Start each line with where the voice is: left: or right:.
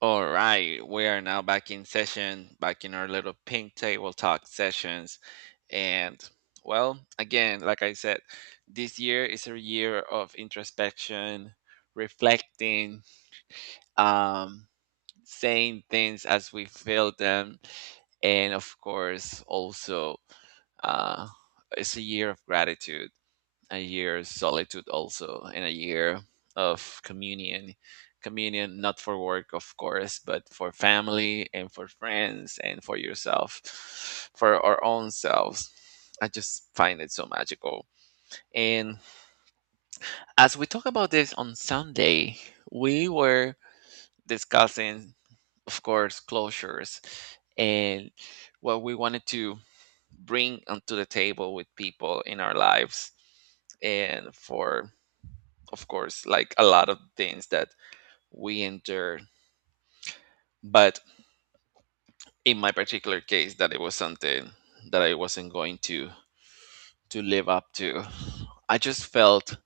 right: All right, we are now back in session, back in our little pink table talk sessions. And well, again, like I said, this year is a year of introspection, reflecting, um, saying things as we feel them, and of course, also uh, it's a year of gratitude, a year of solitude also, and a year of communion. Communion not for work of course, but for family and for friends and for yourself, for our own selves. I just find it so magical. And as we talk about this on Sunday, we were discussing, of course, closures and what we wanted to bring onto the table with people in our lives. And for, of course, like a lot of things that we endure. But in my particular case, that it was something that I wasn't going to live up to. I just felt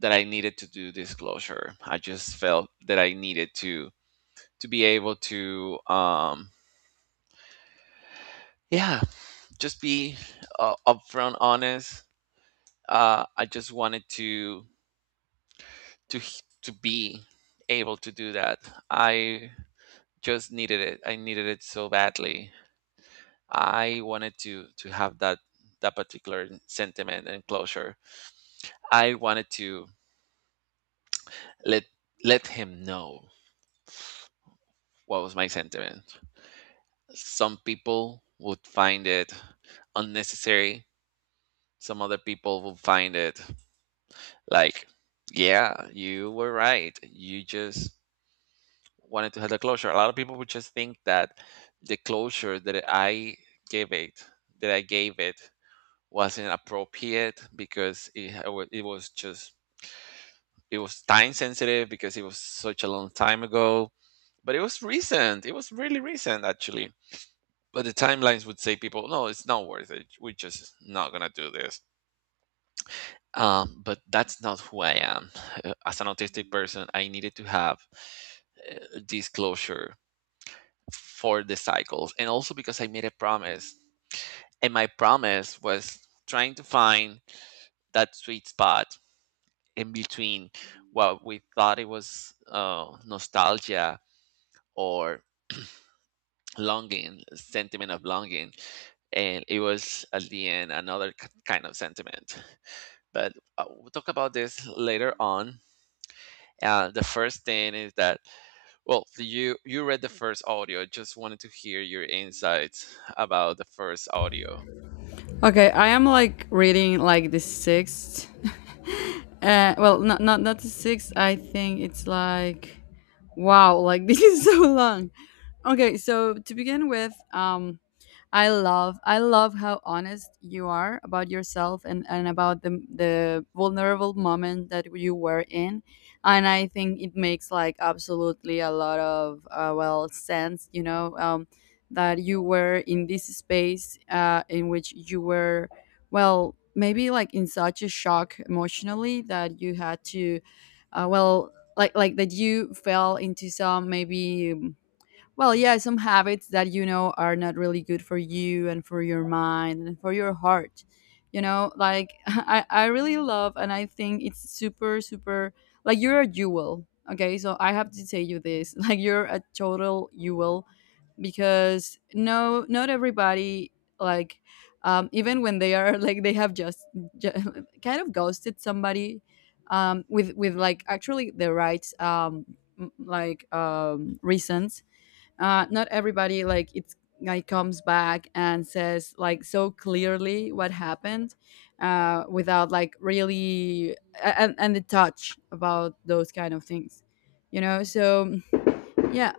right: that I needed to do disclosure. I just felt that I needed to be able to yeah, just be upfront honest. I just wanted to be able to do that. I just needed it. I needed it so badly. I wanted to have that particular sentiment and closure. I wanted to let let him know what was my sentiment. Some people would find it unnecessary. Some other people would find it like, yeah, you were right. You just wanted to have the closure. A lot of people would just think that the closure that I gave it, that I gave it, wasn't appropriate because it was just, it was time sensitive because it was such a long time ago, but it was recent, it was really recent actually. But the timelines would say, people, no, it's not worth it, we're just not gonna do this. But that's not who I am. As an autistic person, I needed to have disclosure for the cycles, and also because I made a promise, and my promise was trying to find that sweet spot in between what we thought it was, nostalgia, or longing, sentiment of longing. And it was at the end another kind of sentiment. But we'll talk about this later on. The first thing is that, well, you read the first audio. Just wanted to hear your insights about the first audio.
left: Okay, I am like reading like the sixth. Well, not the sixth. I think it's like, wow, like this is so long. Okay, so to begin with, I love how honest you are about yourself and about the vulnerable moment that you were in. And I think it makes like absolutely a lot of well sense, that you were in this space in which you were well maybe like in such a shock emotionally that you had to well like that you fell into some maybe well, yeah, some habits that you know are not really good for you and for your mind and for your heart. You know, like I really love, and I think it's super, super like you're a jewel. Okay, so I have to tell you this. Like you're a total jewel because no, not everybody like even when they are like they have just kind of ghosted somebody with like actually the right reasons, not everybody like it's like comes back and says like so clearly what happened, without like really and the touch about those kind of things, so yeah.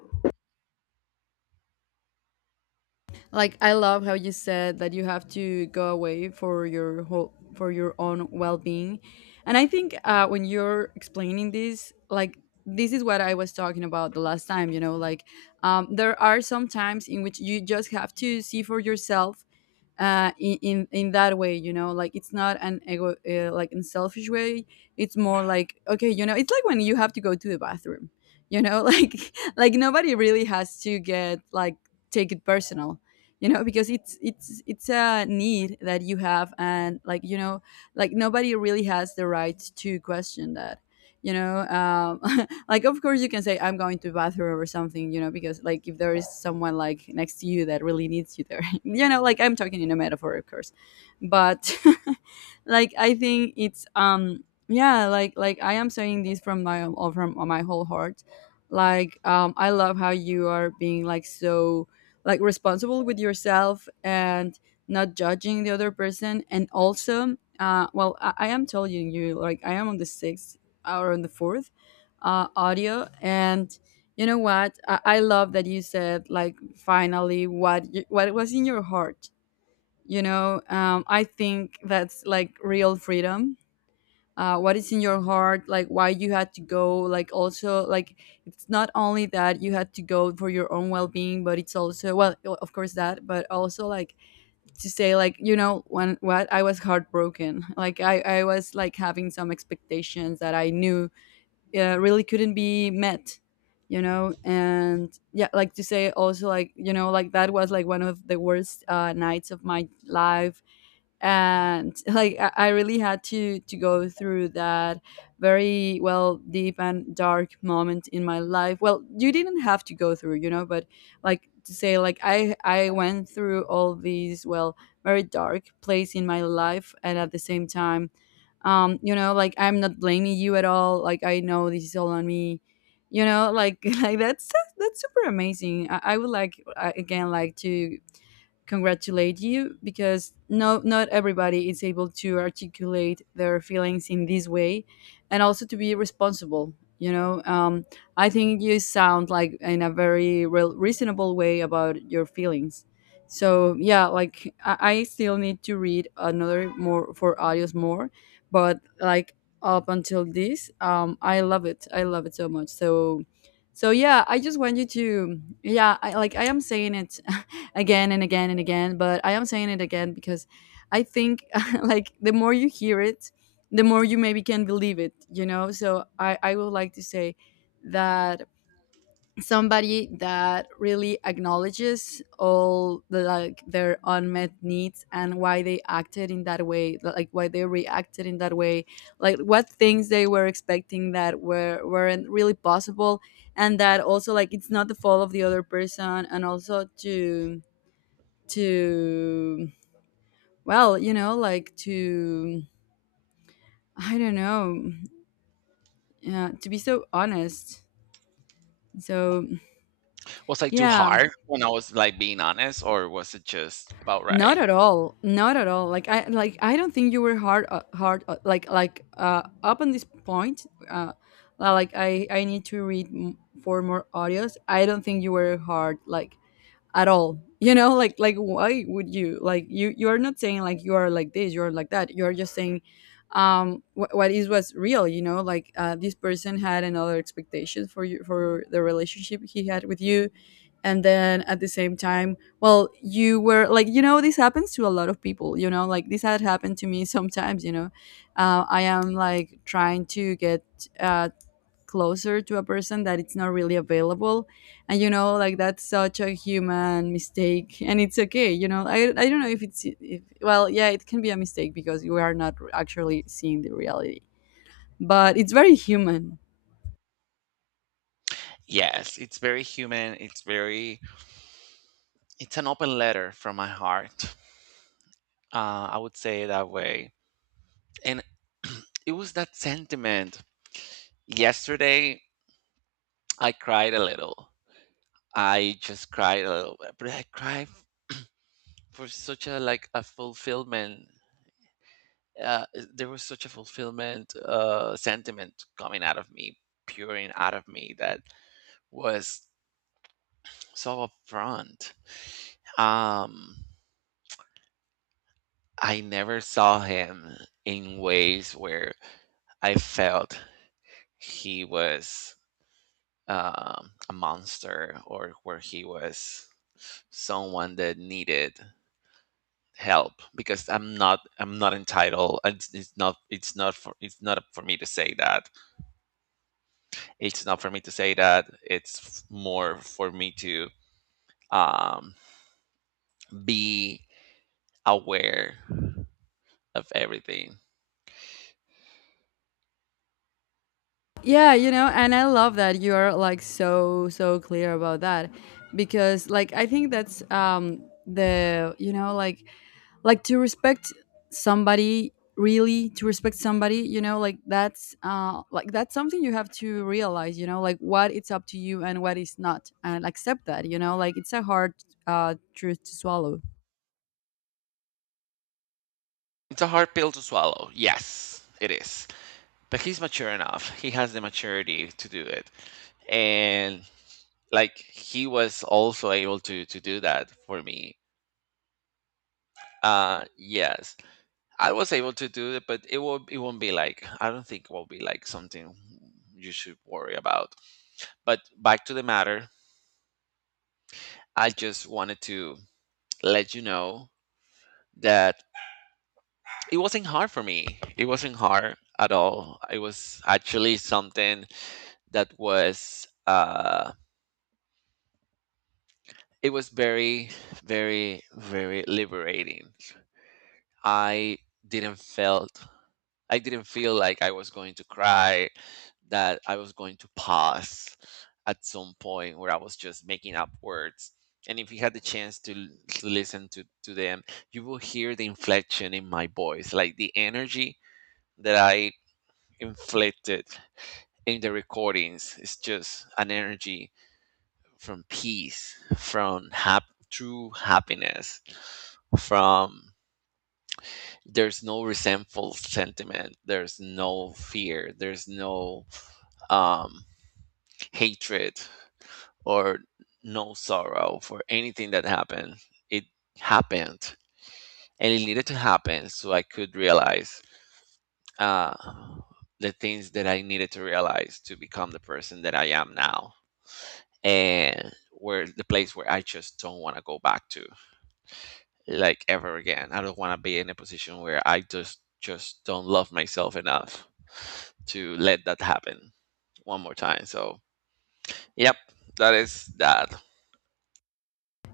left: Like I love how you said that you have to go away for your whole for your own well-being. And I think when you're explaining this, like this is what I was talking about the last time, like there are some times in which you just have to see for yourself, in that way, you know, like it's not an ego, like in selfish way. It's more like okay, you know, it's like when you have to go to the bathroom, you know, like nobody really has to get like take it personal, you know, because it's a need that you have, and like you know, like nobody really has the right to question that, you know. Um, like of course you can say I'm going to bathroom or something, because like if there is someone like next to you that really needs you there like I'm talking in a metaphor, of course. But like I think it's yeah, like I am saying this from my or from my whole heart. Like I love how you are being like so like responsible with yourself and not judging the other person. And also, well, I am telling you, like I am on the sixth or on the fourth audio. And you know what, I love that you said like finally what was in your heart. I think that's like real freedom, what is in your heart. Like why you had to go, like also like it's not only that you had to go for your own well-being, but it's also, well, of course that, but also like to say like, you know, when what I was heartbroken. Like I was like having some expectations that I knew, yeah, really couldn't be met. And yeah, like to say also like, like that was like one of the worst, nights of my life. And like I really had to go through that very, well, deep and dark moment in my life. Well, you didn't have to go through. But like to say like, I went through all these, well, very dark place in my life. And at the same time, like I'm not blaming you at all. Like I know this is all on me. Like like that's super amazing. I would like, again, like to congratulate you, because no, not everybody is able to articulate their feelings in this way, and also to be responsible you know um, I think you sound like in a very real reasonable way about your feelings. So yeah, like I still need to read another more for audios more. But like up until this, I love it so much, so so yeah. I just want you to, yeah, like I am saying it again and again and again. But I am saying it again because I think like the more you hear it, the more you maybe can believe it. So I would like to say that somebody that really acknowledges like their unmet needs, and why they acted in that way, like why they reacted in that way, like what things they were expecting that weren't really possible, and that also, like, it's not the fault of the other person, and also to, to well, like, to, I don't know, yeah, to be so honest. So
right: Was I too
left: yeah,
right: hard when I was like being honest, or was it just about
left: not
right: right?
left: at all, not at all. Like I don't think you were hard, hard like, up on this point, like I need to read for more audios. I don't think you were hard like at all. You know, like, why would you? Like you are not saying like you are like this, you're like that, you're just saying wh- what is was real. You know, like, this person had another expectation for you, for the relationship he had with you. And then at the same time, well, you were like, this happens to a lot of people. Like this had happened to me sometimes. I am like trying to get, uh, closer to a person that it's not really available. And like that's such a human mistake and it's okay. I don't know if, it's if, well, yeah, it can be a mistake because we are not actually seeing the reality. But it's very human.
right: Yes, it's very human. It's very, it's an open letter from my heart. I would say it that way. And it was that sentiment. Yesterday, I cried a little. I just cried a little, but I cried for such a like a fulfillment. Uh, there was such a fulfillment sentiment coming out of me, puring out of me, that was so upfront. Um, I never saw him in ways where I felt he was a monster, or where he was someone that needed help, because I'm not entitled. It's not up for me to say that. It's not for me to say that. More for me to um be aware of everything.
left: Yeah, and I love that you are like so clear about that, because like I think that's, the you know like to respect somebody, really to respect somebody. You know, like that's, like, that's something you have to realize. You know, like what it's up to you and what is not, and accept that. Like it's a hard, truth to swallow.
right: It's a hard pill to swallow, yes it is. But he's mature enough, he has the maturity to do it. And like, he was also able to do that for me. Uh yes, I was able to do it, but it will, it won't be like, I don't think it will be like something you should worry about. But back to the matter, I just wanted to let you know that it wasn't hard for me. It wasn't hard at all. It was actually something that was uh, it was very, very, very liberating. I didn't felt, I didn't feel like I was going to cry, that I was going to pause at some point where I was just making up words. And if you had the chance to listen to them, you will hear the inflection in my voice. Like the energy that I inflicted in the recordings is just an energy from peace, from true happiness, from, there's no resentful sentiment, there's no fear, there's no um, hatred or no sorrow for anything that happened. It happened, and it needed to happen so I could realize uh, the things that I needed to realize to become the person that I am now. And where the place where I just don't want to go back to, like ever again. I don't want to be in a position where I just don't love myself enough to let that happen one more time. So, yep, that is that.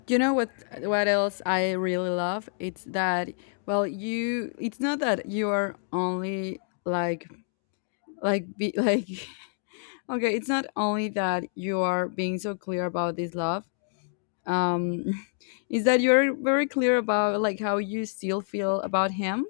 left: You know what, else I really love? It's that, well, you it's not that you are only like like be like, okay, it's not only that you are being so clear about this love, um, is that you're very clear about like how you still feel about him.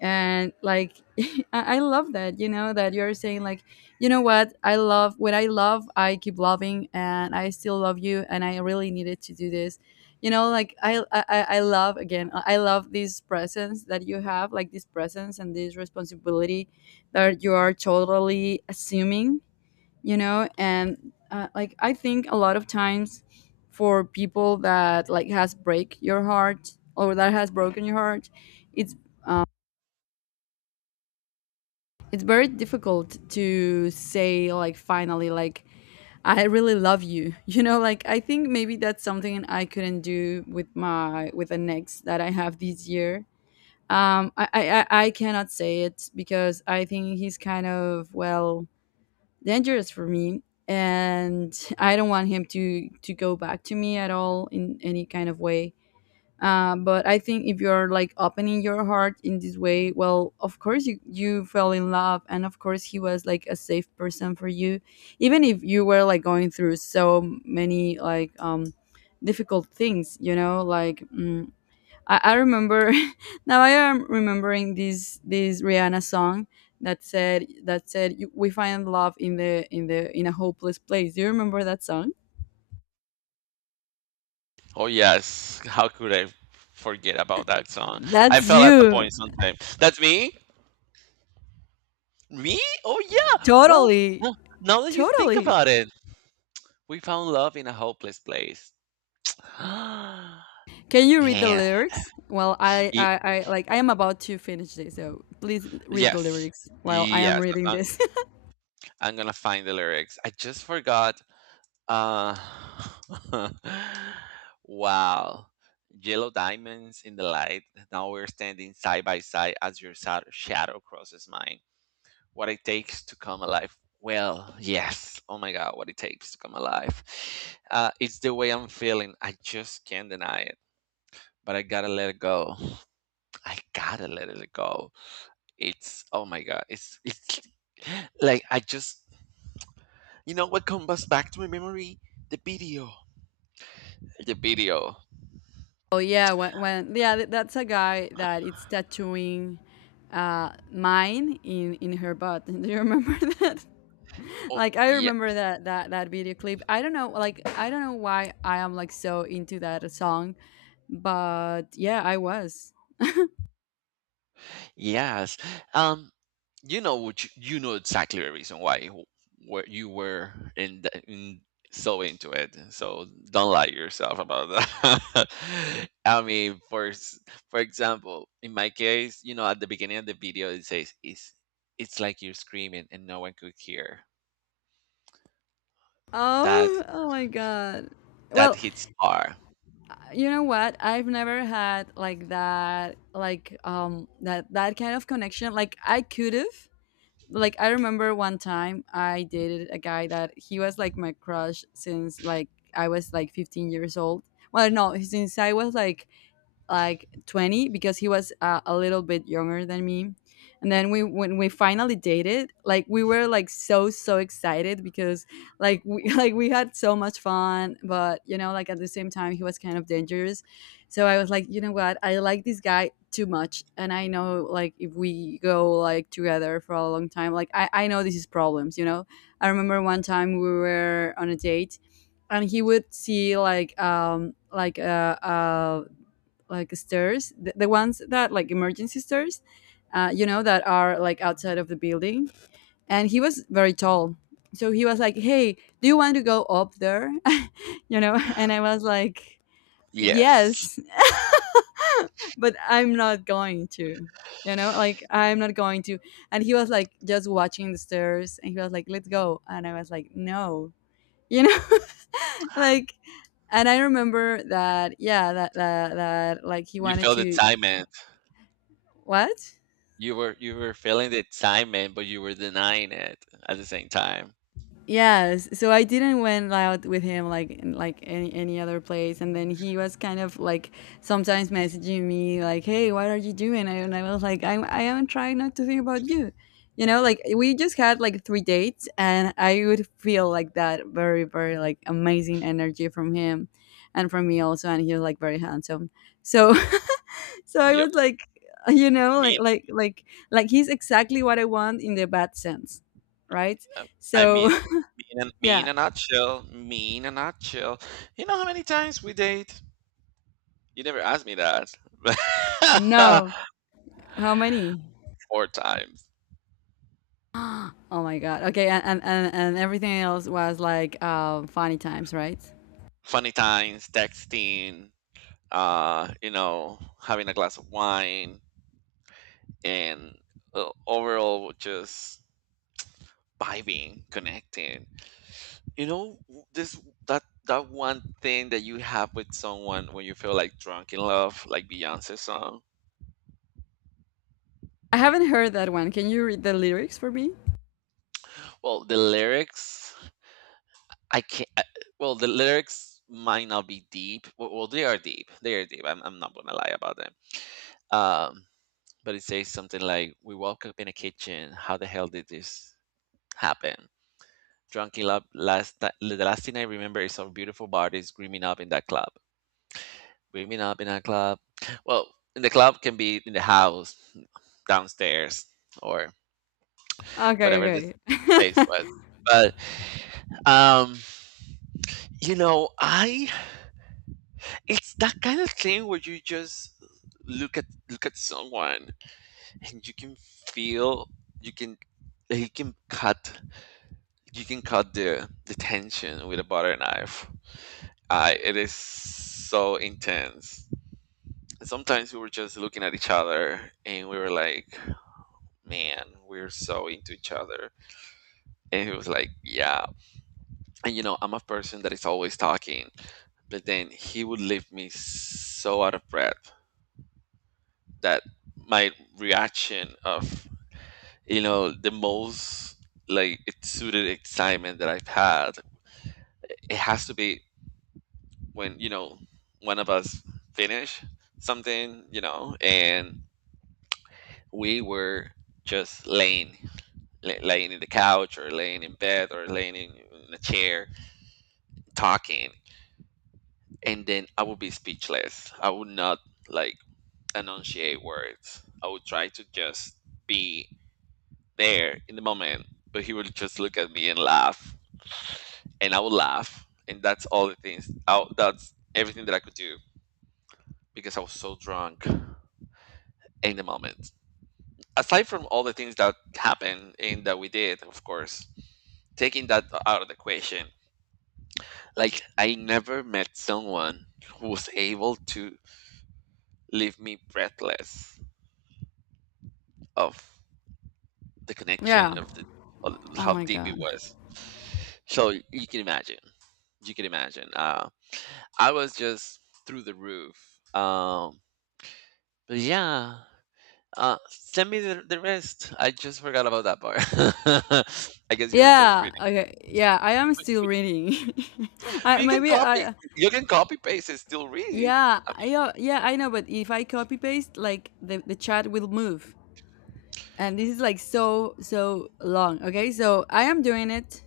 left: And like, I love that you know that you're saying like, you know what I love, what I love, I keep loving, and I still love you, and I really needed to do this. You know, like, I love, again, I love this presence that you have, like this presence and this responsibility that you are totally assuming. And, like, I think a lot of times for people that like has break your heart, or that has broken your heart, it's it's very difficult to say like finally, like, I really love you. You know, like, I think maybe that's something I couldn't do with my with an ex that I have this year. I cannot say it because I think he's kind of, well, dangerous for me, and I don't want him to go back to me at all in any kind of way. But I think if you're like opening your heart in this way, well, of course you fell in love, and of course he was like a safe person for you, even if you were like going through so many like difficult things. I remember now. I am remembering this Rihanna song that said, "We find love in a hopeless place." Do you remember that song?
right: Oh yes, how could I forget about that song? I
left: That's
right: fell at that
left: you.
right: point sometime. That's me? Me? Oh yeah. Well,
left: Totally.
right: no- now that you think
left: Totally.
right: about it, we found love in a hopeless place. Man,
left: Can you read the lyrics? Well, I,
right: y-
left: I, I like I am about to finish this, so please read the
right: yes.
left: lyrics while I am
right: Yes,
left: reading this.
right: I'm gonna find the lyrics. I just forgot. Uh, wow. Yellow diamonds in the light. Now we're standing side by side as your shadow crosses mine. What it takes to come alive. Well, yes. Oh my God, what it takes to come alive. It's the way I'm feeling. I just can't deny it. But I gotta let it go. I gotta let it go. It's, oh my God. It's like I just, you know what comes back to my memory? The video. The video.
left: Oh yeah, when yeah, that's a guy that it's tattooing, mine in her butt. Do you remember that?
right: Oh,
left: Like I
right: yeah,
left: remember that video clip. I don't know, like I don't know why I am like so into that song, but yeah, I was.
right: yes. Um, you know, which you know exactly the reason why where you were in, the, in, so into it. So don't lie yourself about that. I mean, for example, in my case, you know, at the beginning of the video, it says it's like you're screaming and no one could hear. That
left: Oh, oh my God.
right: that
left: Well,
right: hits hard.
left: you know what? I've never had like that, like that kind of connection. Like I remember one time I dated a guy that he was like my crush since like I was like 15 years old. Well, no, since I was like 20 because he was a little bit younger than me. And then we when we finally dated, like we were like so so excited because like we like we had so much fun, but like at the same time he was kind of dangerous. So I was like, you know what? I like this guy too much, and I know like if we go like together for a long time, like I know this is problems. I remember one time we were on a date, and he would see like like stairs, the ones that like emergency stairs, that are like outside of the building. And he was very tall. So he was like, "Hey, do you want to go up there?" And I was like,
right: Yes,
left: "Yes," but I'm not going to. Like I'm not going to. And he was like just watching the stairs, and he was like, "Let's go." And I was like, "No," you know, like, and I remember that, yeah, that, like he
right: you
left: wanted
right: feel the
left: to,
right: excitement.
left: what?
right: You were feeling the excitement, but you were denying it at the same time.
left: Yes, so I didn't went out with him like like any other place, and then he was kind of like sometimes messaging me like, "Hey, what are you doing?" And I was like, "I am trying not to think about you," you know. Like we just had like three dates, and I would feel like that very very like amazing energy from him, and from me also, and he was like very handsome. So so I
right: Yep.
left: was like, you know, like
right: Me,
left: like like like he's exactly what I want in the bad sense, right?
right: in- I
left: So
right: mean, me
left: yeah.
right: in a nutshell, me in a nutshell. You know how many times we date? You never asked me that.
left: No. How many?
right: Four times.
left: Oh my god. Okay, and everything else was like funny times, right?
right: Funny times, texting, you know, having a glass of wine, and overall just vibing, connecting. You know, this, that, that one thing that you have with someone when you feel like drunk in love, like Beyonce's song.
left: I haven't heard that one. Can you read the lyrics for me?
right: Well, the lyrics I can't. I, well, the lyrics might not be deep. Well, well, they are deep. They are deep. I'm not gonna lie about them. Um, but it says something like, "We woke up in a kitchen. How the hell did this happen? Drunk in love. Last the last thing I remember is our beautiful bodies screaming up in that club." Screaming up in that club. Well, in the club can be in the house, downstairs, or
left: Okay,
right: whatever this
left: okay.
right: place was. But um, you know, I, it's that kind of thing where you just look at, look at someone, and you can feel, you can like, you can cut the tension with a butter knife. It is so intense. And sometimes we were just looking at each other and we were like, man, we're so into each other. And he was like, yeah. And you know, I'm a person that is always talking, but then he would leave me so out of breath that my reaction of, you know, the most like it suited excitement that I've had. It has to be when you know one of us finish something, you know, and we were just laying, laying in the couch, or laying in bed, or laying in a chair talking, and then I would be speechless. I would not like enunciate words. I would try to just be there in the moment, but he would just look at me and laugh, and I would laugh, and that's all the things. I, that's everything that I could do, because I was so drunk in the moment. Aside from all the things that happened and that we did, of course, taking that out of the equation, like I never met someone who was able to leave me breathless of the connection
left: yeah.
right: of the, of
left: Oh
right: how
left: my
right: deep
left: god.
right: it was. So you can imagine, you can imagine. I was just through the roof. Um, but yeah, send me the rest. I just forgot about that part. I guess you were just reading,
left: Yeah. Okay. Yeah, I am
right: but,
left: still
right: but,
left: reading. I
right: but you can
left: maybe
right: copy.
left: I
right: You can copy paste and still read it.
left: yeah,
right: I mean,
left: I yeah, I know, but if I copy paste like the chat will move. And this is like so so long, okay? So I am doing it.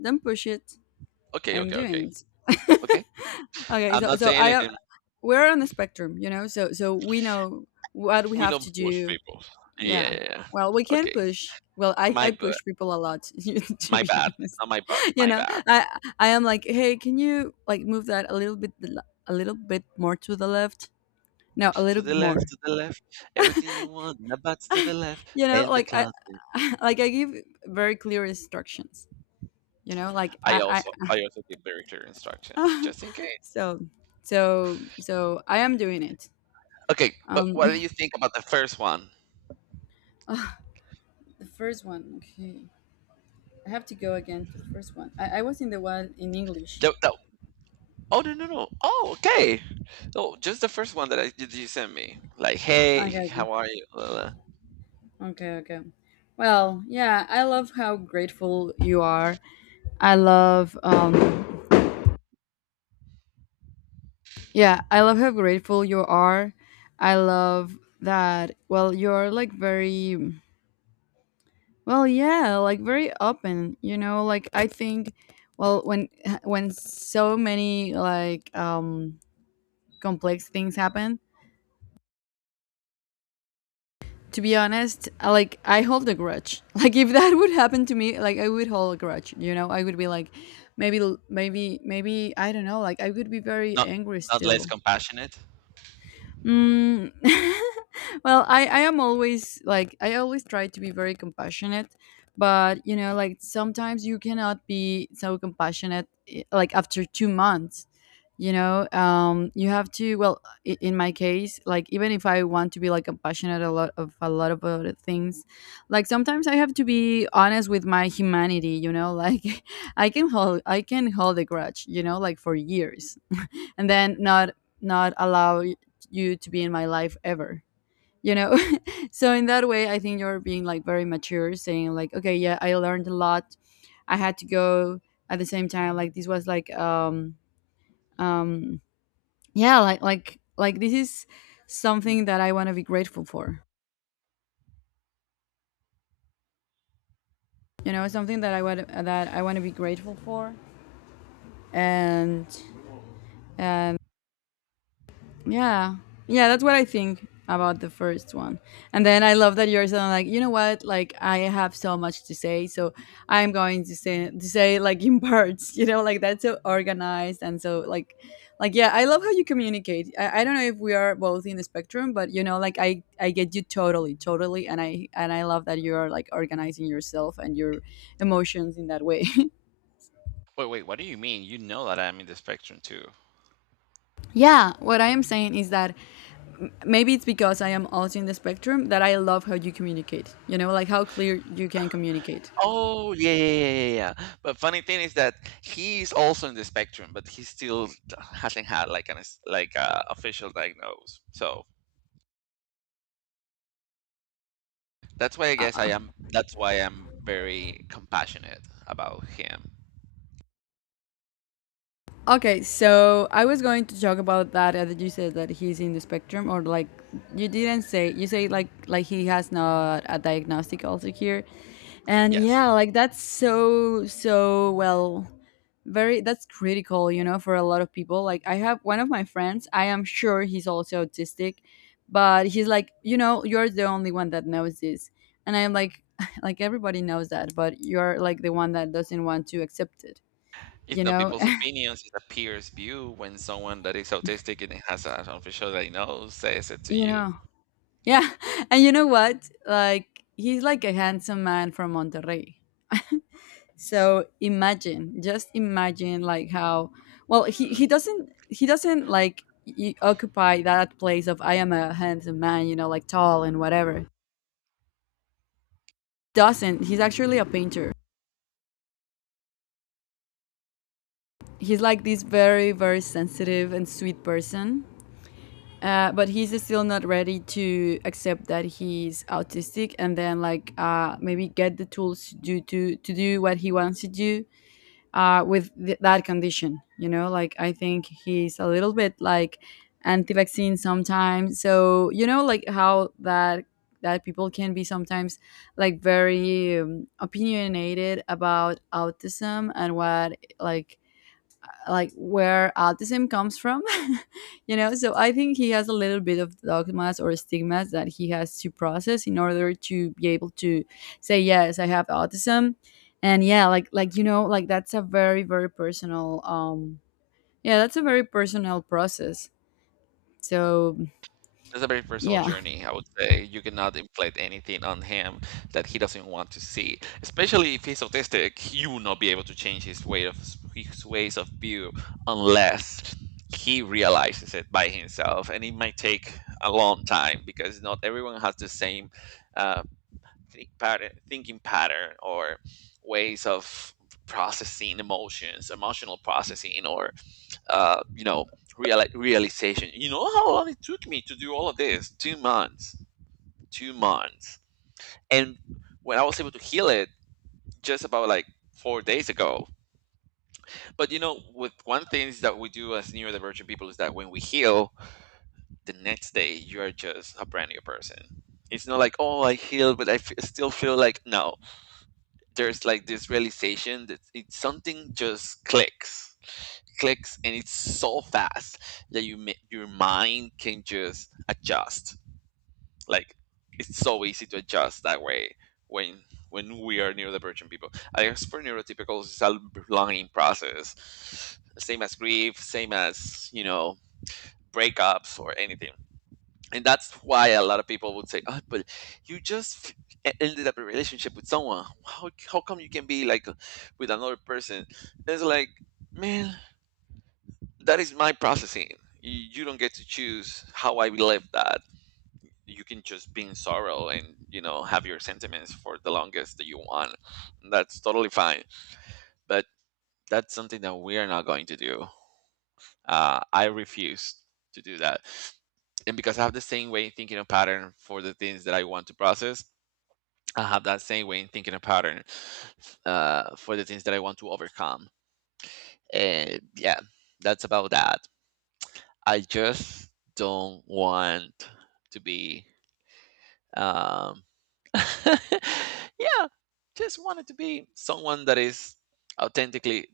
left: Don't push it. I
right: okay,
left: am
right: okay, okay,
left: doing it.
right: okay.
left: okay,
right: I'm
left: so
right: not
left: so
right: saying anything.
left: we're on the spectrum. So we know what we
right: We
left: have
right: don't
left: to
right: push
left: do.
right: people. Yeah,
left: Yeah.
right: yeah, yeah.
left: Well, we can
right: Okay,
left: push. Well, I,
right: my
left: I
right: bad,
left: push people a lot to
right: my
left: be
right: bad,
left: honest.
right: not my butt,
left: You
right: my
left: know,
right: bad.
left: I I am like, "Hey, can you like move that a little bit more to the left? No, a
right: To
left: little
right: the
left: bit
right: left,
left: more."
right: to the left. Everything you want, the butts to the left, and the
left: Like I
right: closet.
left: like I give very clear instructions. Like
right: I
left: I
right: also, I also give very clear instructions
left: I
right: just in case.
left: so so I am doing it.
right: Okay, but what do
left: Um,
right: you think about the first one?
left: Ah, the first one. Okay. I have to go again to the first one. I was in the one in English.
right: The, the, oh, no, no, no! Oh, okay. Oh, just the first one that I did you sent me. Like, hey,
left: Okay, okay.
right: how are you? Blah, blah.
left: Okay, okay. Well, yeah, I love how grateful you are. I love how grateful you are. I love that, well, you're like very, well, yeah, like very open, you know, like I think, well, when so many like complex things happen, to be honest, like I hold a grudge. Like if that would happen to me, like I would hold a grudge. You know, I would be like, maybe, maybe I don't know. Like I would be very
right: Not
left: angry
right: not less
left: still.
right: compassionate.
left: Mm. well, I am always like I always try to be very compassionate, but like sometimes you cannot be so compassionate like after 2 months. You have to, in my case, like even if I want to be like a passionate a lot of other things, like sometimes I have to be honest with my humanity. I can hold a grudge like for years, and then not allow you to be in my life, ever. you know so in that way I think you're being like very mature, saying like, okay, yeah, I learned a lot. I had to go. At the same time, like this was like um yeah, like this is something that I want to be grateful for, you know, something that I want to be grateful for. And uh, yeah. Yeah, that's what I think about the first one. And then I love that you're saying like, "You know what? Like I have so much to say, so I'm going to say like in parts." Like that's so organized and so like yeah, I love how you communicate. I don't know if we are both in the spectrum, but like I get you totally, totally, and I love that you're like organizing yourself and your emotions in that way.
right: Wait, wait, what do you mean? You know that I'm in the spectrum too.
left: yeah, what I am saying is that maybe it's because I am also in the spectrum that I love how you communicate. Like how clear you can communicate.
right: Oh, yeah, yeah, yeah, yeah, yeah. But funny thing is that he's also in the spectrum, but he still hasn't had like an like a official diagnose. So that's why I guess I am. That's why I'm very compassionate about him.
left: Okay, so I was going to talk about that. That you said that he's in the spectrum, or like you didn't say. You say like he has not a diagnostic also here, and
right: Yes,
left: yeah, like that's so so well, very, that's critical, for a lot of people. Like I have one of my friends. I am sure he's also autistic, but he's like, "You're the only one that knows this," and I'm like, like everybody knows that, but you're like the one that doesn't want to accept it,
right: it's
left: you
right: not
left: know,
right: people's opinions; it's a peer's view. When someone that is autistic and has an official that he knows says it to
left: you
right: you,
left: know. Yeah, and you know what? Like he's like a handsome man from Monterrey. So imagine, just imagine like how well he
right: "Hmm,
left: he doesn't he doesn't like occupy that place of "I am a handsome man," like tall and whatever. Doesn't. He's actually a painter. He's like this very very sensitive and sweet person. But he's still not ready to accept that he's autistic, and then like maybe get the tools to do to do what he wants to do with that condition. Like I think he's a little bit like anti-vaccine sometimes. So like how that people can be sometimes like very opinionated about autism and what like where autism comes from. So I think he has a little bit of dogmas or stigmas that he has to process in order to be able to say, "Yes, I have autism." And yeah, like like that's a very very personal yeah, that's a very personal process. So
right: that's a very personal
left: yeah,
right: journey. I would say you cannot inflict anything on him that he doesn't want to see. Especially if he's autistic, you will not be able to change his ways of view unless he realizes it by himself, and it might take a long time because not everyone has the same uh, think pattern, thinking pattern, or ways of processing emotions, emotional processing, or you know, reali realization. You know how long it took me to do all of this? 2 months. 2 months. And when I was able to heal it, just about like 4 days ago. But you know, with one thing that we do as neurodivergent people is that when we heal, the next day you are just a brand new person. It's not like, oh, I healed, but I still feel like, no, there's like this realization that it's something, just clicks. Clicks. And it's so fast that your mind can just adjust. Like, it's so easy to adjust that way when when we are neurodivergent people. As for neurotypicals, it's a learning process, same as grief, same as, you know, breakups or anything. And that's why a lot of people would say, oh, but you just ended up a relationship with someone. How come you can be like with another person? It's like, man, that is my processing. You don't get to choose how I live that. You can just be in sorrow and, you know, have your sentiments for the longest that you want. That's totally fine. But that's something that we are not going to do. I refuse to do that. And because I have the same way thinking of pattern for the things that I want to process, I have that same way in thinking a pattern for the things that I want to overcome. And yeah, that's about that. I just don't want to be, um yeah, just wanted to be someone that is authentically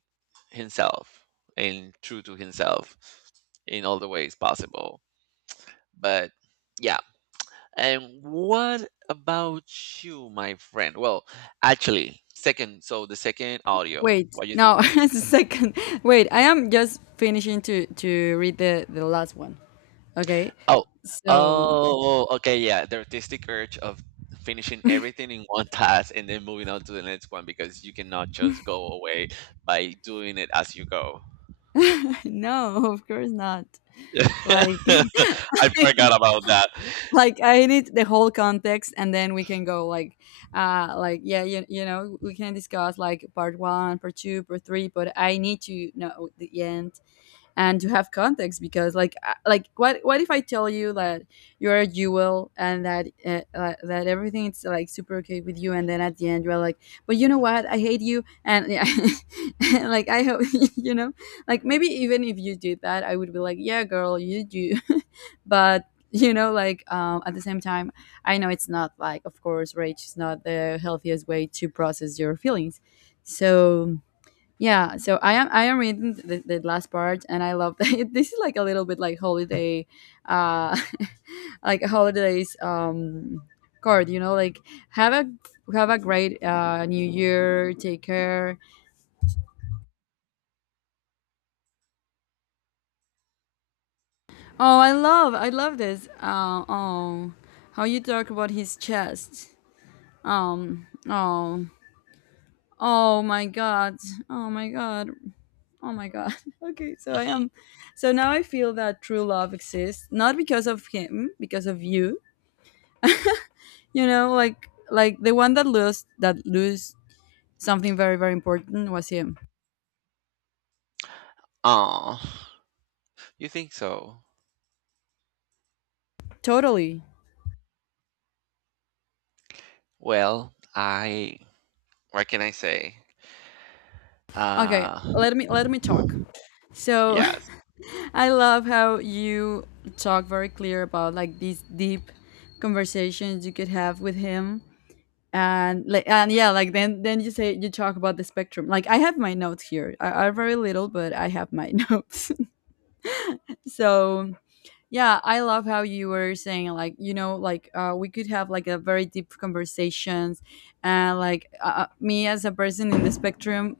right: himself and true to himself in all the ways possible. But yeah. And what about you, my friend? Well, actually, second, so the second audio,
left: wait,
right: what you think?
left: no. it's a second. Wait, I am just finishing to read the last one, okay?
right: Oh,
left: So
right: oh, okay, yeah, the artistic urge of finishing everything in one task and then moving on to the next one because you cannot just go away by doing it as you go.
left: no, of course not, like
right: I forgot about that.
left: like I need the whole context, and then we can go like yeah, you know we can discuss like part one, part two, part three, but I need to know the end and to have context, because like what if I tell you that you're a jewel, and that that everything is like super okay with you, and then at the end you're like, "But you know what? I hate you." And yeah, like I hope you know like maybe even if you did that, I would be like, "Yeah, girl, you do." but like at the same time, I know it's not like, of course, rage is not the healthiest way to process your feelings. So yeah, so I am reading the last part, and I love that this is like a little bit like holiday, uh, like a holidays card. Like have a have a great New Year. Take care. Oh, I love this. Oh, how you talk about his chest. Oh. Oh my God. Oh my God. Oh my god. Okay, so I
right: Mhm.
left: am. So now I feel that true love exists, not because of him, because of you. Like the one that lost that lose something very very important was him.
right: Oh, you think so?
left: Totally.
right: Well, I, what can I say?
left: Okay,
right: Uh,
left: let me talk. So
right: yes,
left: I love how you talk very clear about like these deep conversations you could have with him and like and yeah like then you say you talk about the spectrum, like I have my notes here. I are very little, but I have my notes. So yeah, I love how you were saying, like, you know, like we could have like a very deep conversations. And like me as a person in the spectrum,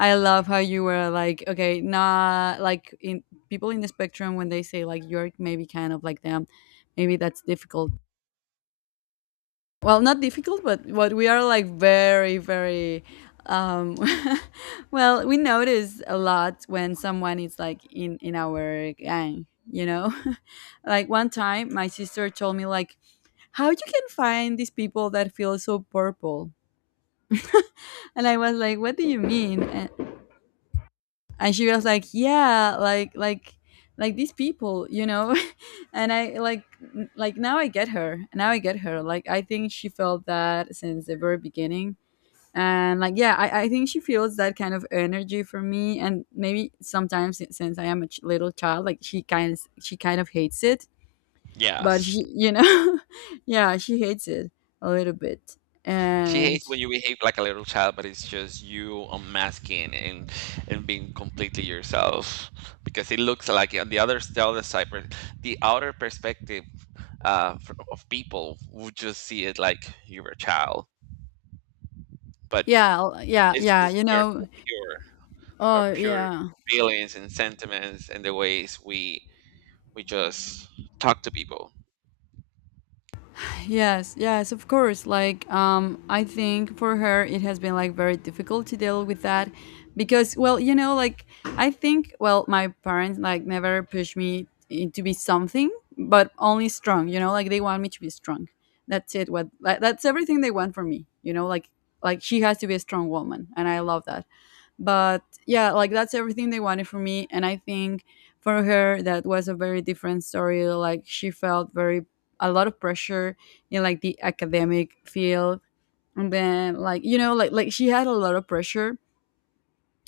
left: I love how you were like, okay, nah, like in people in the spectrum when they say like you're maybe kind of like them, maybe that's difficult. Well, not difficult, but what we are like very very um well, we notice a lot when someone is like in our gang. Like one time my sister told me like how you can find these people that feel so purple. And I was like, what do you mean? And she was like, yeah, like like these people, you know. And I like now I get her. Like, I think she felt that since the very beginning. And like, yeah, I think she feels that kind of energy from me, and maybe sometimes since I am a little child, like she kind of hates it. But
right: yes.
left: she, yeah, she hates it a little bit.
right: She hates
left: And
right: when you behave like a little child, but it's just you unmasking and being completely yourself, because it looks like on the other side, the outer perspective, of people would just see it like you're a child, but
left: yeah, yeah,
right: it's
left: yeah,
right: just
left: you
right: we're so
left: know.
right: pure, our
left: Oh,
right: pure
left: yeah.
right: feelings and sentiments and the ways we just talk to people.
left: Yes, yes, of course. Like, I think for her it has been like very difficult to deal with that because, well, like I think, well, my parents like never pushed me to be something, but only strong. Like they want me to be strong. That's it. What like, that's everything they want from me. Like she has to be a strong woman, and I love that. But yeah, like that's everything they wanted from me. And I think for her that was a very different story. Like, she felt very a lot of pressure in like the academic field. And then like, like she had a lot of pressure.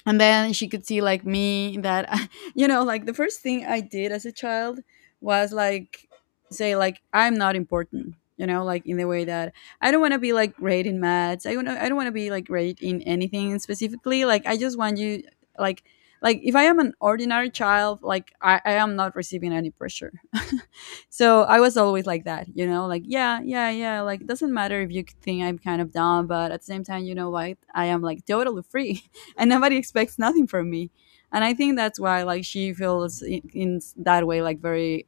left: And then she could see like me that you know, like the first thing I did as a child was like say, like, I'm not important. Like in the way that I don't want to be like great in maths. I don't want to be like great in anything specifically. Like, I just want you. like like if I am an ordinary child, like I am not receiving any pressure. So I was always like that, like, yeah, yeah, yeah. Like, doesn't matter if you think I'm kind of dumb, but at the same time, you know what? I am like totally free. And nobody expects nothing from me. And I think that's why like she feels in that way like very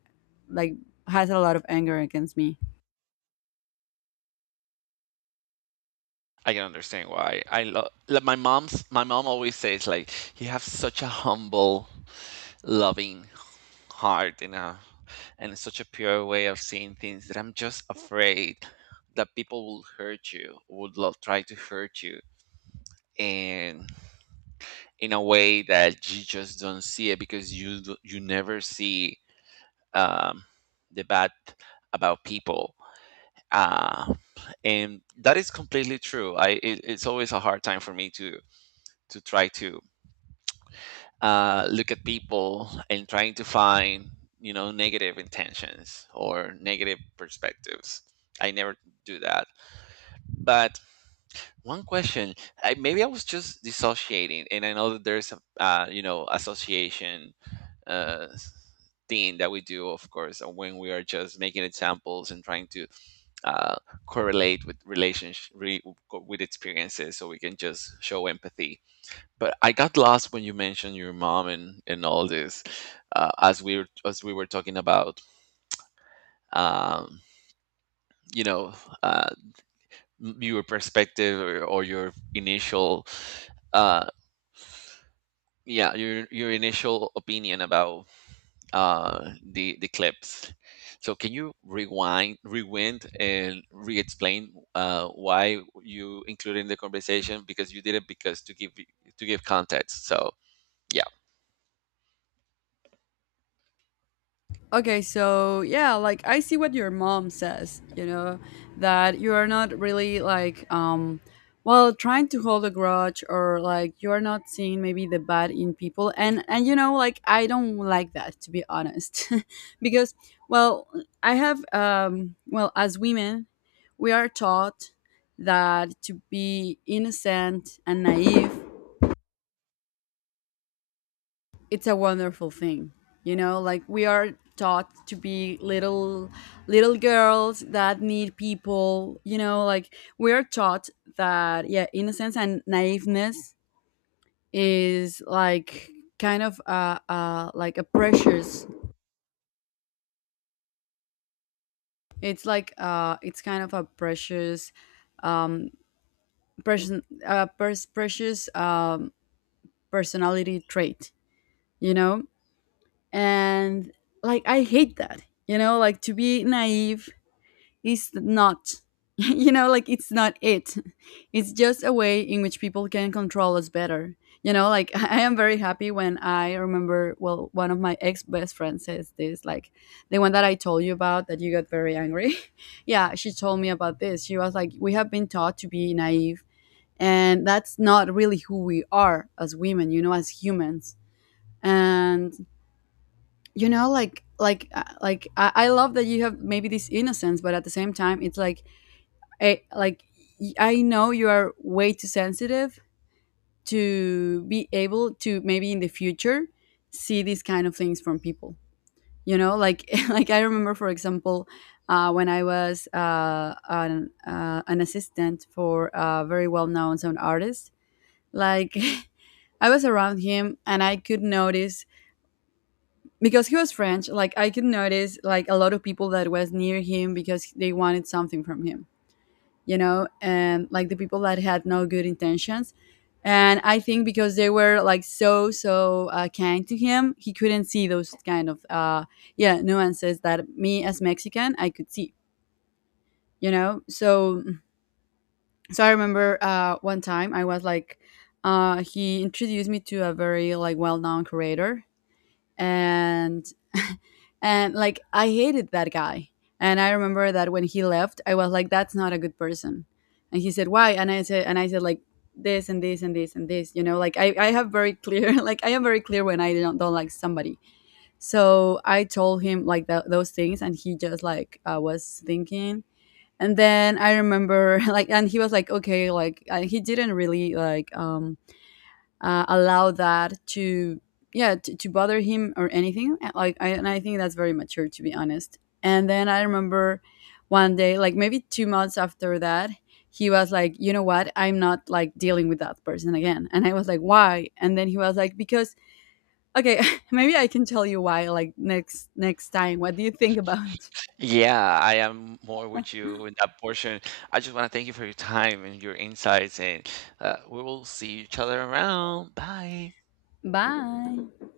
left: like has a lot of anger against me.
right: I can understand why. I love, like, my mom's. My mom always says like, "You have such a humble, loving hard in a and it's such a pure way of seeing things that I'm just afraid that people will hurt you, would love try to hurt you, and in a way that you just don't see it because you never see um, the bad about people, uh, and that is completely true. I it, it's always a hard time for me to try to look at people and trying to find, you know, negative intentions or negative perspectives. I never do that. But one question, maybe I was just dissociating, and I know that there's a, you know, association uh, thing that we do, of course, and when we are just making examples and trying to uh, correlate with relationship with experiences so we can just show empathy. But I got lost when you mentioned your mom and all this, as we were talking about, um, you know, uh, your perspective, or your initial, uh, yeah, your initial opinion about the clips. So can you rewind, rewind, and re-explain why you included in the conversation? Because you did it because to give context. So yeah.
left: Okay, so yeah, like I see what your mom says, that you are not really like well, trying to hold a grudge, or like you're not seeing maybe the bad in people. And like I don't like that, to be honest. Because, well, I have well, as women, we are taught that to be innocent and naive, it's a wonderful thing. Like we are taught to be little, little girls that need people. Like we are taught that, yeah, innocence and naiveness is like kind of like a precious. It's like it's kind of a precious um person precious personality trait, you know and like I hate that. Like to be naive is not like it's not it's just a way in which people can control us better. Like I am very happy when I remember, well, one of my ex best friends says this. Like, the one that I told you about, that you got very angry. Yeah, she told me about this. She was like, we have been taught to be naive, and that's not really who we are as women, as humans. And like like I love that you have maybe this innocence, but at the same time, it's like like I know you are way too sensitive to be able to maybe in the future see these kind of things from people. Like like I remember, for example, when I was an assistant for a very well known sound artist, like. I was around him, and I could notice because he was French. Like, I could notice like a lot of people that was near him because they wanted something from him, and like the people that had no good intentions. And I think because they were like so, so kind to him, he couldn't see those kind of yeah, nuances that me as Mexican I could see. So so I remember one time he introduced me to a very like well known creator, and and like I hated that guy. And I remember that when he left, I was like, "That's not a good person." And he said, "Why?" "And I said like this and this and this and this." Like I have very clear, like I am very clear when I don't like somebody. So I told him like those things, and he just like was thinking. And then I remember like, and he was like, "Okay." Like, he didn't really like allow that to, yeah, to bother him or anything. Like, and I think that's very mature, to be honest. And then I remember one day, like maybe 2 months after that, he was like, you know what, I'm not like dealing with that person again. And I was like, why? And then he was like, because, okay. Maybe I can tell you why like next time. What do you think about?
right: Yeah, I am more with you in that portion. I just want to thank you for your time and your insights, and we will see each other around. Bye.
left: Bye.